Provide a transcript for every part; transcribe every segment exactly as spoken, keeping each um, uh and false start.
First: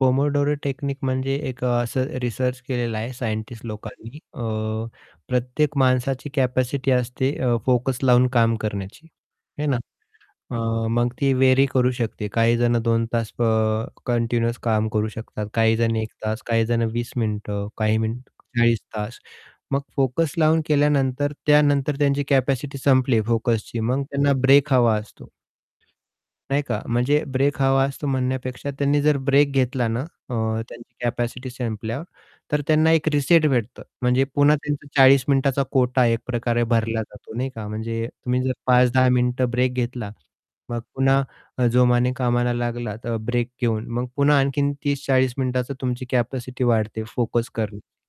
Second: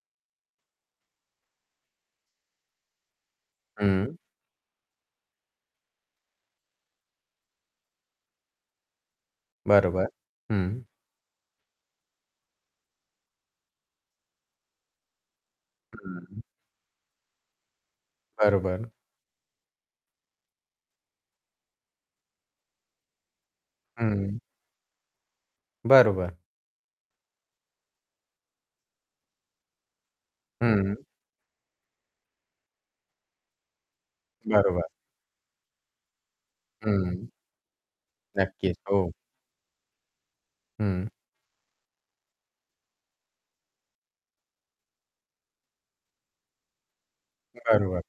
Pomodoro technique म्हणजे एक अ, असं रिसर्च केलेला आहे सायंटिस्ट हं. लोकांनी अ, प्रत्येक माणसाची कॅपॅसिटी असते अ, फोकस लावून काम करण्याची है ना, बरोबर. हं. अ, मग ती वेरी करू शकते, काहीजण दोन तास अ, कंटिन्यू काम करू शकतात काहीजण एक हं. तास काहीजण वीस मिनिटं काही मिनिट चाळीस बरोबर. तास मग फोकस लावून केल्यानंतर, त्यानंतर त्यांची कॅपॅसिटी संपली फोकसची मग त्यांना हं. ब्रेक हवा असतो. बरोबर. नाही का म्हणजे ब्रेक हवा असतो म्हणण्यापेक्षा त्यांनी जर ब्रेक घेतला ना, अ, त्यांची हं. कॅपॅसिटी संपल्यावर तर त्यांना एक रिसेट भेटतो म्हणजे पुन्हा बरोबर. त्यांचा चाळीस मिनिटाचा कोटा एकप्रकारे भरला हं. जातो नाही का म्हणजे तुम्ही जर नक्कीच. पाच-दहा हो. मिनिटं ब्रेक घेतला, मग हं. पुन्हा अ, जोमाने कामाला लागला अ, ब्रेक घेऊन मग पुन्हा आणखीन तीस-चाळीस मिनिटाचा तुमची कॅपॅसिटी वाढते फोकस करण्याची बरोबर.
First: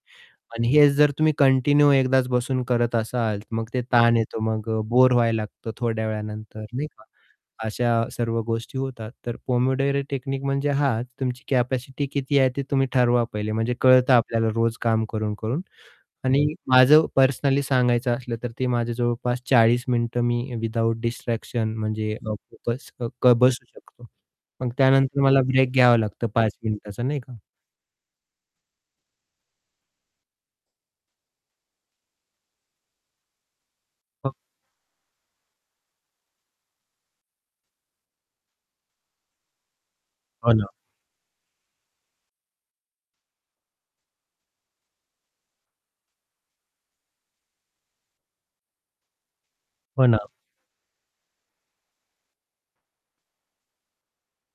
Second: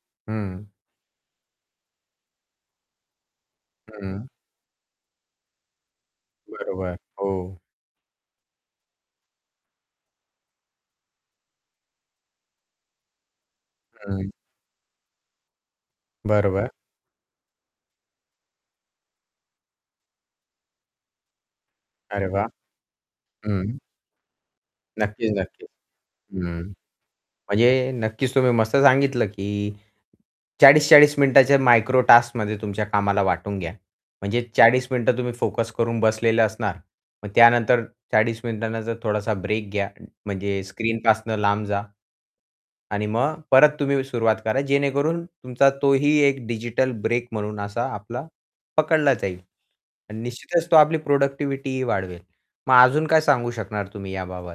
आणि हं. हेच जर तुम्ही कंटिन्यू एकदाच बसून करत असाल मग ते ताण हं. येतो मग अ, बोर व्हायला लागतो थोड्या वेळानंतर नाही बरोबर, का. हो. अशा सर्व गोष्टी होतात तर पोमोडोरो टेक्निक म्हणजे हा तुमची कॅपॅसिटी किती आहे ते तुम्ही ठरवा पहिले म्हणजे कळतं हं. आपल्याला रोज काम करून-करून आणि बरोबर. माझं पर्सनली सांगायचं असलं तर ते माझ्या जवळपास चाळीस मिनिटं मी विदाऊट डिस्ट्रॅक्शन म्हणजे अरे अ, वाह! फोकस्ड क बसू हं. शकतो. मग त्यानंतर नक्कीच, मला नक्कीच. ब्रेक घ्यावा लागतो पाच हं. मिनिटाचा नाही का? म्हणजे नक्कीच तुम्ही मस्त सांगितलं की चाळीस चाळीस मिनिटांच्या मायक्रो टास्कमध्ये तुमच्या कामाला वाटून घ्या. म्हणजे चाळीस मिनिटं तुम्ही फोकस करून बसलेले असणार. मग त्यानंतर चाळीस मिनिटानंतर थोडासा ब्रेक घ्या हो म्हणजे ना. स्क्रीनपासून लांब जा. आणि मग परत तुम्ही सुरुवात करा जेणेकरून तुमचा तोही एक डिजिटल ब्रेक म्हणून असा आपला पकडला जाईल. हो आणि ना. निश्चितच तो आपली प्रोडक्टिव्हिटीही वाढवेल. मग अजून काय सांगू शकणार तुम्ही याबाबत?